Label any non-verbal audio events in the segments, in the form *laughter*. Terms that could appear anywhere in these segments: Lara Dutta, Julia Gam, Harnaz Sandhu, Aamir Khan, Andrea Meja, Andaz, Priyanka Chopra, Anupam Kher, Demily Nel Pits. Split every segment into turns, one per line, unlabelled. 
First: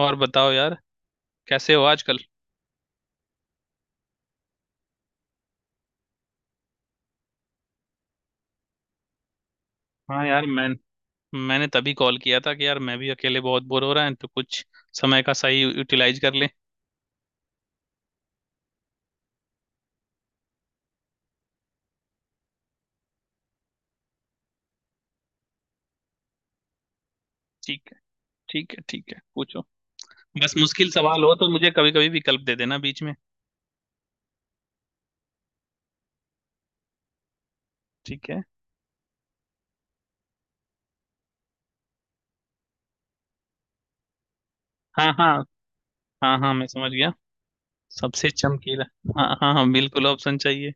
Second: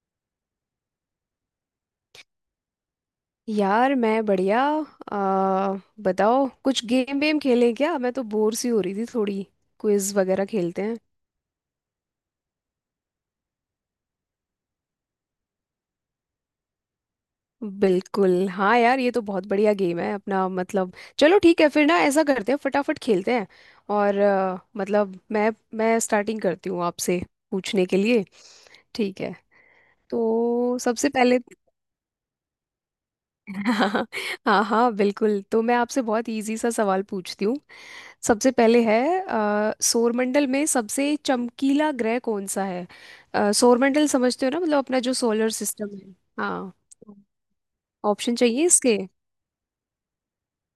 और बताओ यार, कैसे हो आजकल।
यार, मैं बढ़िया। आ, बताओ कुछ गेम वेम खेलें क्या? मैं तो बोर सी हो रही थी थोड़ी। क्विज
हाँ
वगैरह
यार, मैं
खेलते हैं।
मैंने तभी कॉल किया था कि यार, मैं भी अकेले बहुत बोर हो रहा है तो कुछ समय का सही यूटिलाइज कर लें।
बिल्कुल हाँ यार, ये तो बहुत बढ़िया गेम है अपना। मतलब चलो ठीक है फिर ना, ऐसा करते हैं फटाफट खेलते हैं। और मतलब मैं स्टार्टिंग करती हूँ आपसे
ठीक
पूछने के
है।
लिए।
ठीक है, ठीक है,
ठीक है,
पूछो। बस
तो
मुश्किल
सबसे
सवाल हो
पहले।
तो मुझे कभी कभी विकल्प दे देना बीच में।
हाँ, हाँ हाँ, बिल्कुल। तो मैं आपसे बहुत इजी सा सवाल पूछती हूँ।
ठीक है।
सबसे पहले है सौरमंडल में सबसे चमकीला ग्रह कौन सा है? सौरमंडल समझते हो ना, मतलब अपना
हाँ
जो
हाँ।
सोलर सिस्टम है।
हाँ हाँ, मैं
हाँ,
समझ गया। सबसे
ऑप्शन चाहिए
चमकीला।
इसके।
हाँ हाँ हाँ, बिल्कुल ऑप्शन चाहिए।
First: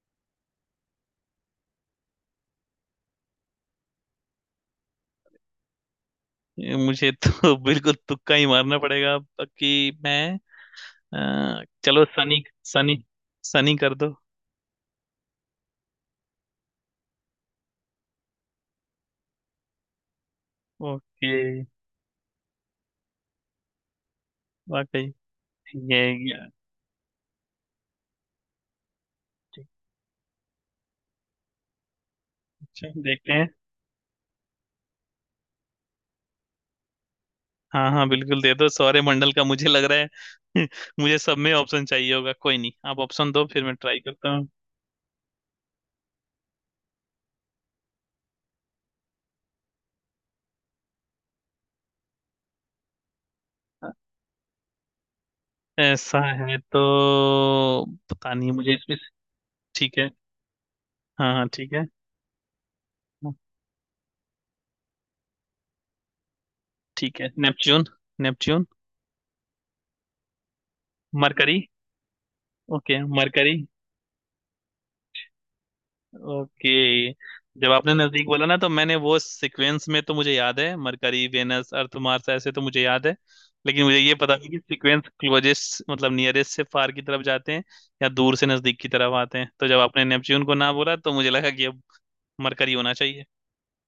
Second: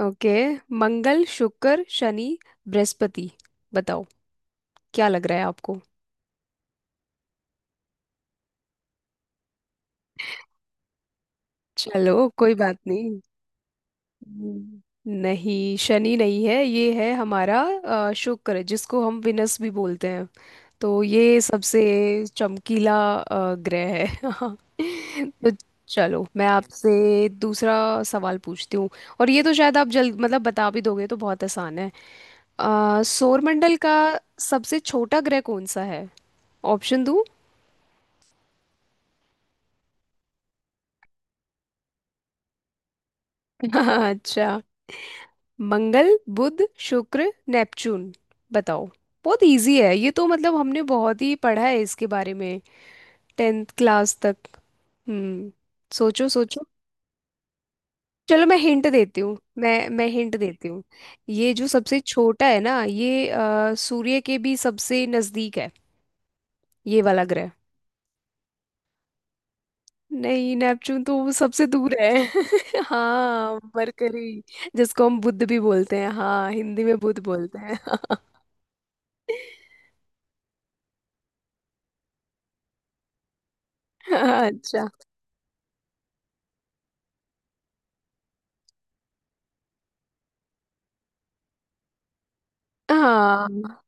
ओके, मंगल, शुक्र, शनि, बृहस्पति। बताओ, क्या लग रहा है आपको?
ये मुझे तो *laughs* बिल्कुल तुक्का ही मारना पड़ेगा अब, कि मैं चलो
चलो,
सनी।
कोई बात
सनी
नहीं।
सनी कर दो।
हम्म। नहीं, शनि नहीं है। ये है हमारा शुक्र, जिसको हम विनस भी बोलते हैं। तो
ओके।
ये सबसे चमकीला ग्रह है। *laughs* हाँ।
वाकई
तो
ये,
चलो मैं
ये
आपसे दूसरा सवाल पूछती हूँ। और ये तो शायद आप जल्द, मतलब बता भी दोगे, तो बहुत आसान है।
चलो देखते हैं।
सौरमंडल का सबसे छोटा ग्रह कौन सा है? ऑप्शन दूँ?
हाँ हाँ, बिल्कुल दे दो, सौर्य मंडल का मुझे लग रहा है *laughs* मुझे सब में ऑप्शन चाहिए होगा। कोई नहीं, आप ऑप्शन दो फिर मैं ट्राई
*laughs*
करता हूँ।
अच्छा। मंगल, बुध, शुक्र, नेपच्यून। बताओ। बहुत इजी है ये तो, मतलब हमने बहुत ही पढ़ा है इसके बारे में 10th क्लास तक। हम्म।
ऐसा
सोचो,
है
सोचो।
तो पता
चलो,
नहीं
मैं
मुझे
हिंट देती हूँ, मैं
ठीक
मैं
है।
हिंट देती हूँ।
हाँ हाँ,
ये जो
ठीक है।
सबसे छोटा है ना, ये सूर्य के भी सबसे नजदीक है, ये
ठीक
वाला
है,
ग्रह।
नेपच्यून। नेपच्यून।
नहीं, नेपच्यून तो वो
मरकरी।
सबसे दूर है। *laughs*
Okay Mercury.
हाँ, मरकरी, जिसको हम बुध भी बोलते हैं। हाँ,
ओके,
हिंदी में बुध बोलते
जब
हैं।
आपने नजदीक बोला ना तो मैंने वो सीक्वेंस में तो मुझे याद है मरकरी वेनस अर्थ मार्स, ऐसे तो मुझे याद है, लेकिन मुझे
*laughs*
ये पता नहीं कि
अच्छा।
सीक्वेंस क्लोजेस्ट मतलब नियरेस्ट से फार की तरफ जाते हैं या दूर से नजदीक की तरफ आते हैं। तो जब आपने नेपच्यून को ना बोला तो मुझे लगा कि अब मरकरी होना चाहिए।
हाँ,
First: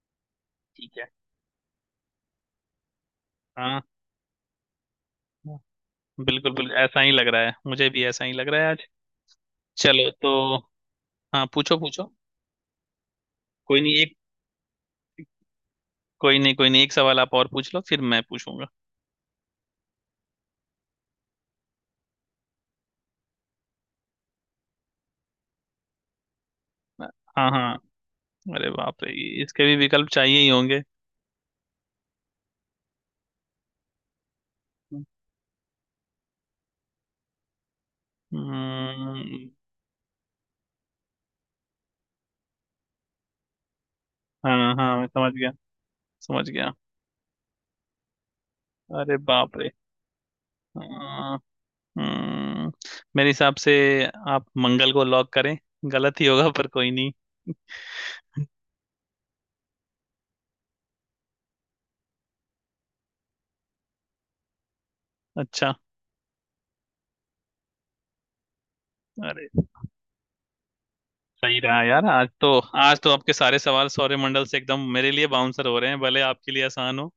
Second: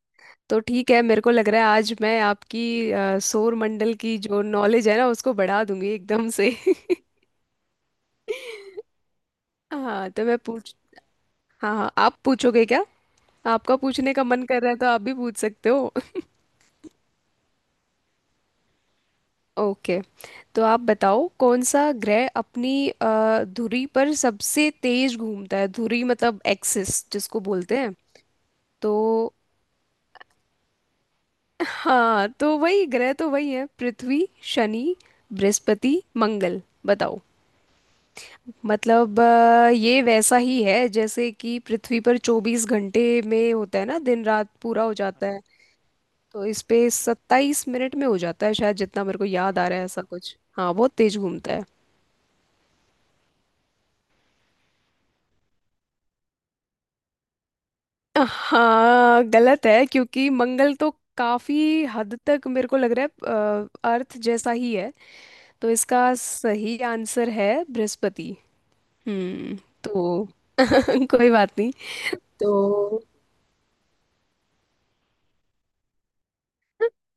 तो ठीक
ठीक
है।
है।
मेरे को लग रहा है आज मैं आपकी सौर
हाँ,
मंडल की जो नॉलेज है ना उसको
हाँ,
बढ़ा दूंगी एकदम से।
बिल्कुल बिल्कुल ऐसा ही
*laughs*
लग रहा है, मुझे भी ऐसा ही लग रहा है आज। चलो
हाँ, तो मैं
तो,
पूछ।
हाँ
हाँ
पूछो
हाँ,
पूछो।
आप पूछोगे क्या? आपका
कोई नहीं एक,
पूछने का मन कर रहा है तो आप भी पूछ सकते हो।
कोई नहीं, कोई नहीं एक सवाल आप और पूछ लो फिर मैं पूछूंगा।
*laughs* ओके। तो आप बताओ, कौन सा ग्रह अपनी धुरी पर सबसे तेज घूमता है? धुरी मतलब एक्सिस जिसको
हाँ हाँ।
बोलते हैं।
अरे
तो
बाप रे, इसके भी विकल्प चाहिए ही होंगे।
हाँ, तो वही ग्रह। तो वही है, पृथ्वी, शनि, बृहस्पति, मंगल। बताओ। मतलब
हम्म।
ये वैसा ही है जैसे कि पृथ्वी पर 24 घंटे में होता है ना, दिन रात
हाँ
पूरा हो
हाँ, मैं
जाता
समझ
है।
गया
तो
समझ
इस
गया
पे 27 मिनट में हो जाता है शायद, जितना
अरे
मेरे को
बाप
याद आ
रे।
रहा है, ऐसा कुछ। हाँ, बहुत तेज
हाँ।
घूमता है।
हम्म। मेरे हिसाब से आप मंगल को लॉक करें, गलत ही होगा पर कोई नहीं।
हाँ गलत है क्योंकि मंगल तो काफी हद तक मेरे को लग रहा है अर्थ जैसा ही है। तो
अच्छा।
इसका सही आंसर है बृहस्पति।
अरे
हम्म। तो *laughs* कोई
सही
बात नहीं।
रहा यार आज तो। आज
तो
तो आपके सारे सवाल सौरमंडल से एकदम मेरे लिए बाउंसर हो रहे हैं, भले आपके लिए आसान हो।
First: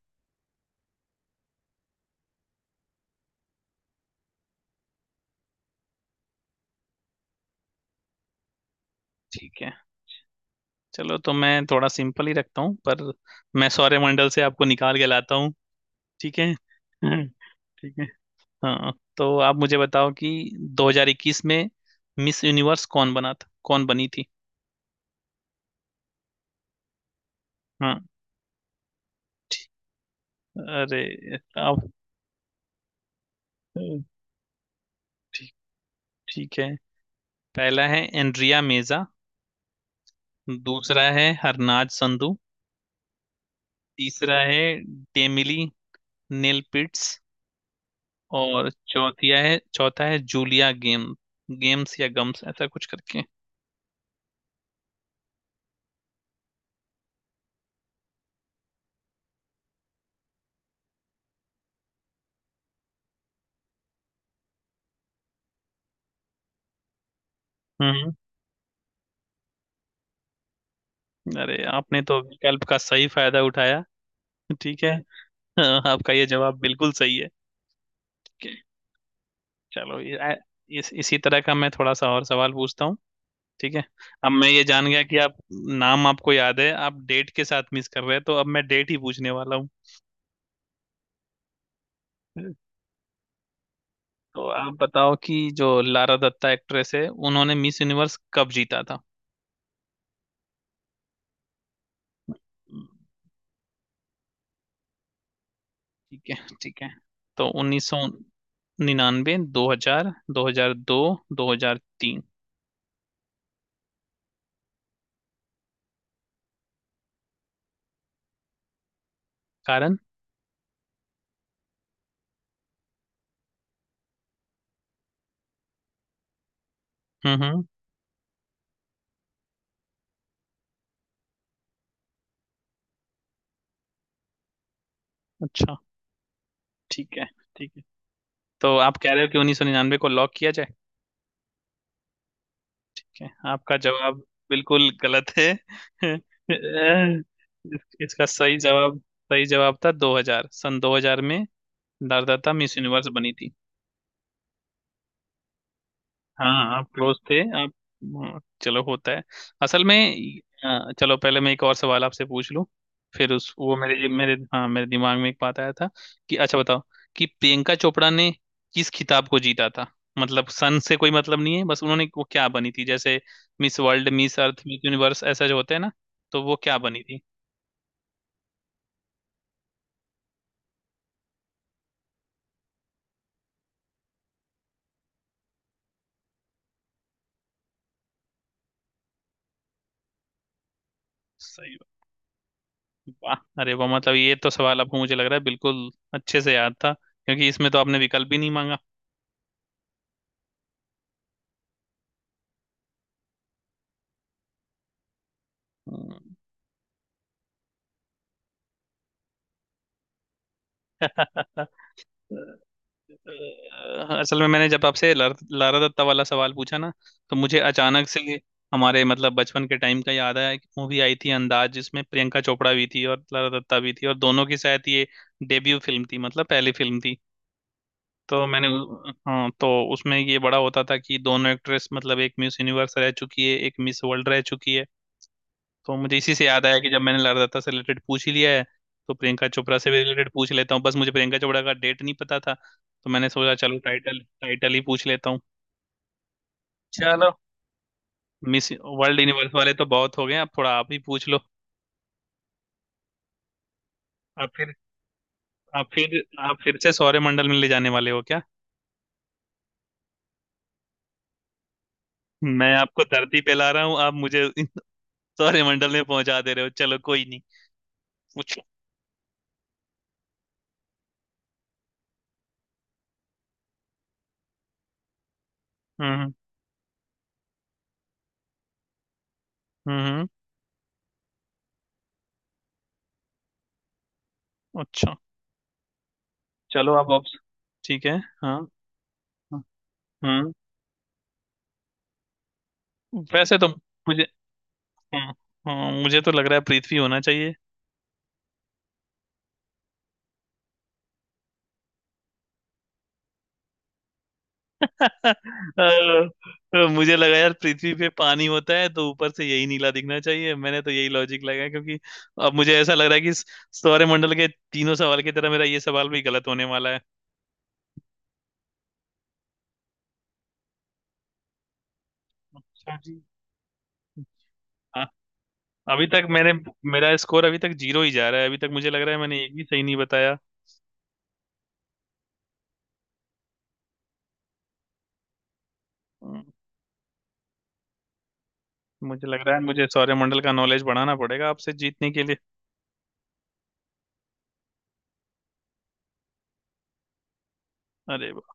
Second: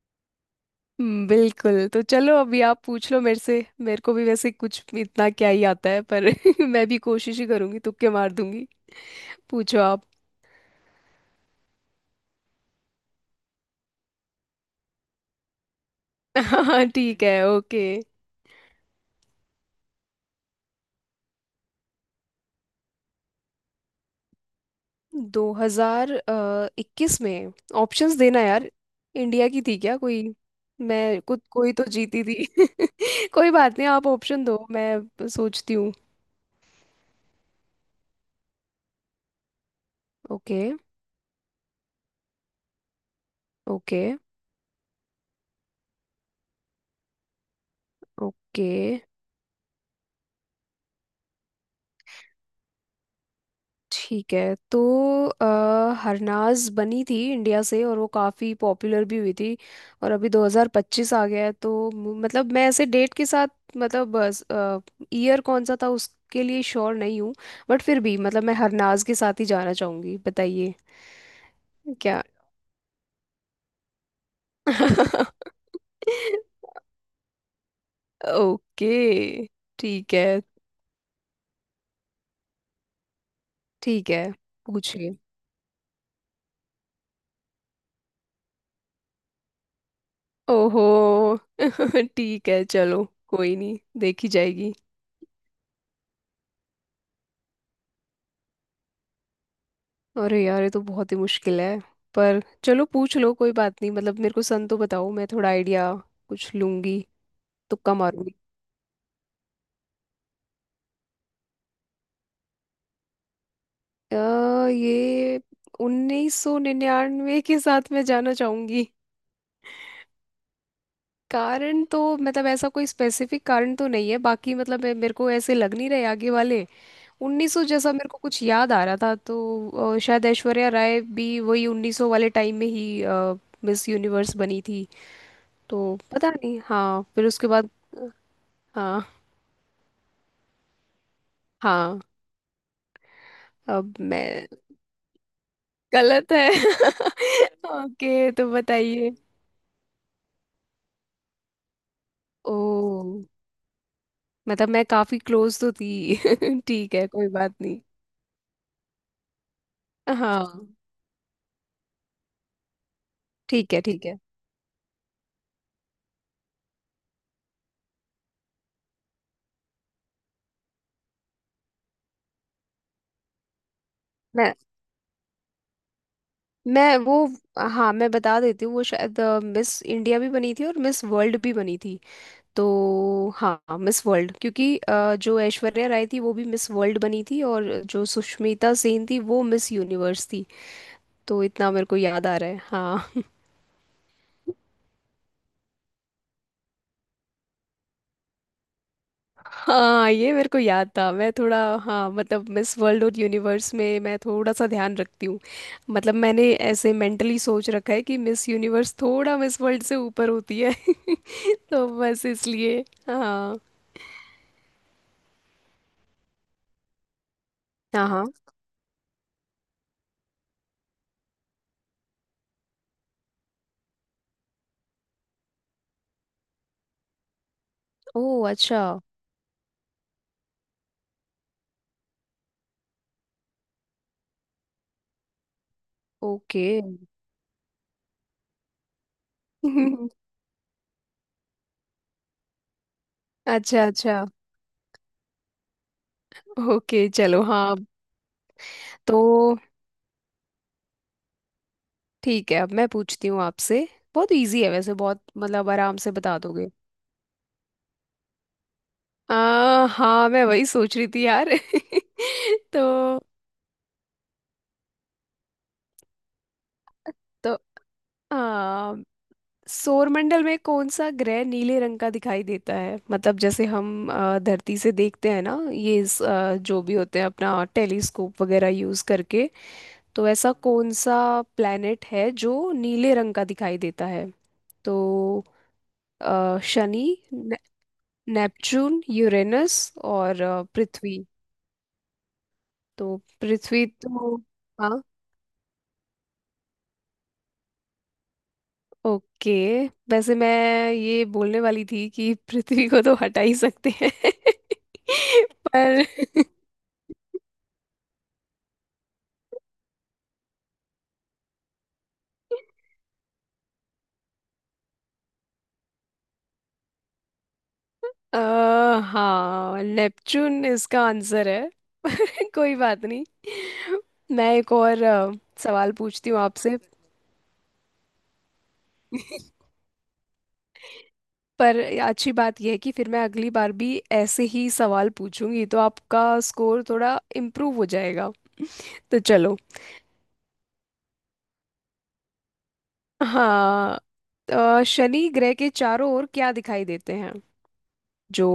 बिल्कुल। तो चलो, अभी आप पूछ लो मेरे से। मेरे को भी वैसे कुछ इतना क्या ही आता है पर *laughs* मैं भी कोशिश ही करूंगी, तुक्के मार दूंगी।
ठीक है।
पूछो आप।
चलो तो मैं थोड़ा सिंपल ही रखता हूँ, पर मैं सौरमंडल से आपको निकाल के लाता हूँ। ठीक है
*laughs* हाँ ठीक
*laughs*
है ओके।
ठीक है। हाँ तो आप मुझे बताओ कि 2021 में मिस यूनिवर्स कौन बना था, कौन बनी थी।
2021 में
हाँ।
ऑप्शंस देना यार। इंडिया की
ठीक-
थी क्या कोई? मैं
अरे
कुछ, कोई
आप,
तो जीती थी। *laughs* कोई बात नहीं, आप ऑप्शन दो, मैं
ठीक,
सोचती हूँ।
ठीक है। पहला है एंड्रिया मेजा,
ओके।
दूसरा है हरनाज संधू,
ओके।
तीसरा है डेमिली नेल पिट्स, और
ओके।
चौथिया है चौथा है जूलिया गेम, गेम्स या गम्स ऐसा कुछ करके।
ठीक है तो अ, हरनाज बनी थी इंडिया से, और वो काफ़ी पॉपुलर भी हुई थी। और अभी 2025 आ गया है, तो मतलब मैं ऐसे डेट के साथ, मतलब ईयर कौन सा था उसके लिए श्योर नहीं हूँ, बट फिर
हम्म।
भी मतलब मैं हरनाज के साथ ही जाना चाहूँगी। बताइए।
अरे आपने तो
क्या?
विकल्प का सही फायदा उठाया। ठीक है।
*laughs*
हाँ, आपका ये जवाब बिल्कुल सही है।
ओके।
चलो
ठीक है,
इसी तरह का मैं थोड़ा सा और सवाल पूछता हूँ। ठीक है।
ठीक है,
अब मैं ये जान गया
पूछिए।
कि आप नाम आपको याद है, आप डेट के साथ मिस कर रहे हैं, तो अब मैं डेट ही पूछने वाला हूँ।
ओहो। *laughs* ठीक है चलो, कोई नहीं, देखी
तो आप
जाएगी।
बताओ कि जो लारा दत्ता एक्ट्रेस है उन्होंने मिस यूनिवर्स कब जीता था।
अरे यार, ये तो बहुत ही मुश्किल है, पर चलो पूछ लो, कोई बात नहीं। मतलब मेरे को सन तो बताओ, मैं थोड़ा आइडिया
ठीक है,
कुछ
ठीक है।
लूंगी,
तो उन्नीस
तुक्का
सौ
मारूंगी।
निन्यानवे 2000, दो हजार दो, 2003।
ये 1999 के साथ मैं जाना चाहूंगी।
कारण।
कारण तो मतलब ऐसा कोई स्पेसिफिक कारण तो नहीं है, बाकी मतलब मेरे को ऐसे लग नहीं रहे आगे वाले। 1900
हम्म।
जैसा मेरे को कुछ याद आ रहा था, तो शायद ऐश्वर्या राय भी वही 1900 वाले टाइम में ही मिस यूनिवर्स बनी थी।
अच्छा।
तो पता नहीं। हाँ
ठीक है,
फिर उसके बाद।
ठीक है। तो आप
हाँ
कह रहे हो कि 1999 को लॉक किया।
हाँ।
Okay, आपका
अब
जवाब
मैं।
बिल्कुल गलत है। *laughs*
गलत है। *laughs*
इसका
ओके, तो
सही जवाब
बताइए।
सही जवाब था 2000, सन 2000 में भारदाता मिस यूनिवर्स
ओ।
बनी थी।
मतलब मैं काफी क्लोज तो थी। *laughs*
हाँ आप
ठीक है,
क्लोज
कोई
थे,
बात
आप।
नहीं।
हाँ, चलो होता है असल में।
हाँ
चलो पहले मैं एक और सवाल आपसे पूछ लूं। फिर उस
ठीक
वो
है, ठीक
मेरे
है।
मेरे हाँ मेरे दिमाग में एक बात आया था कि, अच्छा बताओ कि प्रियंका चोपड़ा ने किस खिताब को जीता था। मतलब सन से कोई मतलब नहीं है, बस उन्होंने वो क्या बनी थी, जैसे मिस वर्ल्ड, मिस
मैं
अर्थ, मिस यूनिवर्स ऐसा जो होते हैं ना, तो वो क्या
मैं
बनी
वो
थी।
हाँ, मैं बता देती हूँ। वो शायद मिस इंडिया भी बनी थी और मिस वर्ल्ड भी बनी थी। तो हाँ, मिस वर्ल्ड, क्योंकि जो ऐश्वर्या राय थी वो भी मिस वर्ल्ड बनी थी, और जो सुष्मिता सेन थी वो मिस यूनिवर्स थी। तो इतना
सही
मेरे को
बात।
याद आ रहा है। हाँ।
वाह। अरे वाह, मतलब ये तो सवाल आपको मुझे लग रहा है बिल्कुल अच्छे से याद था, क्योंकि इसमें तो आपने विकल्प भी नहीं मांगा।
हाँ, ये मेरे को याद था। मैं थोड़ा, हाँ मतलब मिस वर्ल्ड और यूनिवर्स में मैं थोड़ा सा ध्यान रखती हूँ। मतलब
हम्म।
मैंने ऐसे मेंटली सोच रखा है कि मिस यूनिवर्स थोड़ा मिस वर्ल्ड से ऊपर होती है। *laughs* तो बस
*laughs*
इसलिए। हाँ
असल में मैंने जब आपसे लारा दत्ता वाला सवाल पूछा ना, तो मुझे
हाँ
अचानक से
हाँ।
हमारे मतलब बचपन के टाइम का याद आया। एक मूवी आई थी अंदाज, जिसमें प्रियंका चोपड़ा भी थी और लारा दत्ता भी थी, और दोनों की शायद ये डेब्यू फिल्म थी, मतलब पहली फिल्म थी।
ओ
तो मैंने
अच्छा।
हाँ, तो उसमें ये बड़ा होता था कि दोनों एक्ट्रेस मतलब एक मिस यूनिवर्स रह चुकी है, एक मिस वर्ल्ड रह चुकी है। तो मुझे इसी से
ओके।
याद आया कि जब मैंने लारदाता से रिलेटेड पूछ ही लिया है तो प्रियंका चोपड़ा से भी रिलेटेड
*laughs*
पूछ लेता हूँ। बस मुझे प्रियंका चोपड़ा का डेट नहीं पता था तो मैंने सोचा चलो
अच्छा, अच्छा।
टाइटल टाइटल ही पूछ लेता हूँ।
ओके,
चलो,
चलो हाँ।
मिस वर्ल्ड
तो
यूनिवर्स वाले तो बहुत हो गए, अब थोड़ा आप ही पूछ लो।
ठीक है, अब मैं पूछती हूँ आपसे। बहुत
आप
इजी है
फिर
वैसे, बहुत, मतलब
आप
आराम से
फिर
बता
आप
दोगे।
फिर से सौरमंडल में ले जाने वाले हो क्या।
हाँ, मैं वही सोच रही थी यार।
मैं
*laughs* तो
आपको धरती पे ला रहा हूँ, आप मुझे *laughs* इन सौरमंडल में पहुंचा दे रहे हो, चलो कोई नहीं।
तो
पूछो।
आ, सौरमंडल में कौन सा ग्रह नीले रंग का दिखाई देता है? मतलब जैसे हम धरती से देखते हैं ना ये
हम्म
जो भी होते हैं अपना टेलीस्कोप वगैरह यूज करके।
हम्म।
तो ऐसा कौन सा प्लेनेट है जो नीले रंग का दिखाई देता है? तो
अच्छा। चलो,
शनि,
आप ऑप्शन।
ने,
ठीक है, हाँ
नेपच्यून,
हाँ।
यूरेनस, और
हम्म।
पृथ्वी। तो
वैसे तो
पृथ्वी
मुझे
तो, हाँ
हाँ, हाँ, मुझे तो लग रहा है पृथ्वी होना चाहिए।
ओके। वैसे मैं ये बोलने वाली थी कि पृथ्वी को तो हटा ही सकते हैं। *laughs*
*laughs*
पर
मुझे लगा यार पृथ्वी पे पानी होता है तो ऊपर से यही नीला दिखना चाहिए, मैंने तो यही लॉजिक लगाया, क्योंकि अब मुझे ऐसा लग रहा है कि इस सौरमंडल के तीनों सवाल की तरह मेरा ये सवाल भी गलत होने वाला है।
अ, हाँ, नेपच्यून इसका आंसर है। *laughs* कोई
अच्छा
बात
जी।
नहीं। मैं एक और
हाँ।
सवाल
अभी तक
पूछती हूँ
मैंने
आपसे।
मेरा स्कोर अभी तक जीरो ही जा रहा है, अभी तक मुझे लग रहा है मैंने एक भी सही नहीं बताया।
पर अच्छी बात यह है कि फिर मैं अगली बार भी ऐसे ही सवाल पूछूंगी तो आपका
हम्म,
स्कोर थोड़ा इम्प्रूव हो जाएगा। तो
मुझे लग रहा
चलो।
है मुझे सौरमंडल का नॉलेज बढ़ाना पड़ेगा आपसे जीतने के लिए।
हाँ। शनि ग्रह के चारों ओर क्या दिखाई देते हैं?
अरे
जो,
वाह।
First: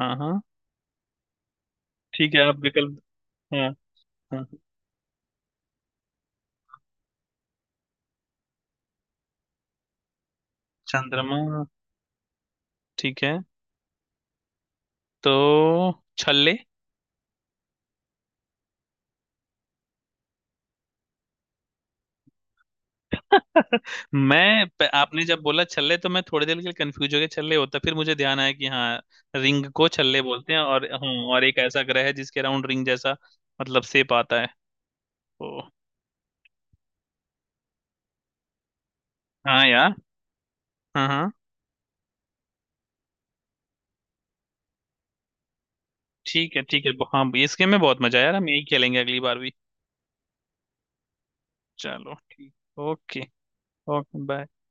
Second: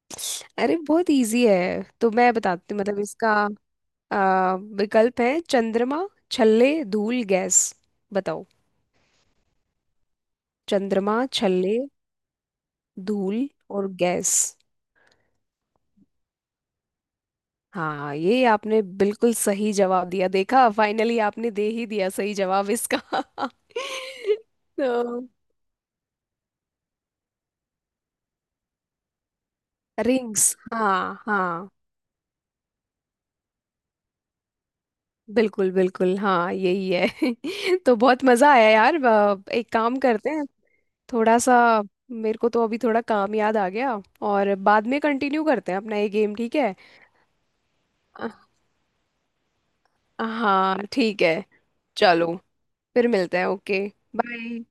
हाँ हाँ।
अरे बहुत इजी है, तो मैं
ठीक है, आप
बताती हूँ,
विकल्प।
मतलब इसका
हाँ हाँ।
विकल्प है: चंद्रमा, छल्ले, धूल, गैस। बताओ। चंद्रमा,
चंद्रमा।
छल्ले,
ठीक है,
धूल और गैस।
तो छल्ले।
हाँ, ये आपने बिल्कुल सही जवाब दिया। देखा, फाइनली आपने दे ही दिया सही जवाब इसका। *laughs*
*laughs*
तो
आपने जब बोला छल्ले तो मैं थोड़ी देर के लिए कंफ्यूज हो गया छल्ले होता, फिर मुझे ध्यान आया कि हाँ, रिंग को छल्ले बोलते
रिंग्स,
हैं, और हाँ,
हाँ
और एक
हाँ।
ऐसा ग्रह है जिसके अराउंड रिंग जैसा मतलब शेप आता है तो।
बिल्कुल बिल्कुल, हाँ यही है। *laughs* तो बहुत मज़ा आया यार।
हाँ
एक
यार।
काम करते हैं,
हाँ हाँ।
थोड़ा सा, मेरे को तो अभी थोड़ा काम याद आ गया, और बाद में कंटिन्यू करते हैं अपना ये गेम,
ठीक
ठीक
है,
है?
ठीक है। हाँ, इसके में बहुत मजा आया यार, हम
अ-
यही खेलेंगे अगली बार भी।
हाँ ठीक है,
चलो
चलो,
ठीक।
फिर
ओके।
मिलते हैं। Okay,
okay bye.
बाय।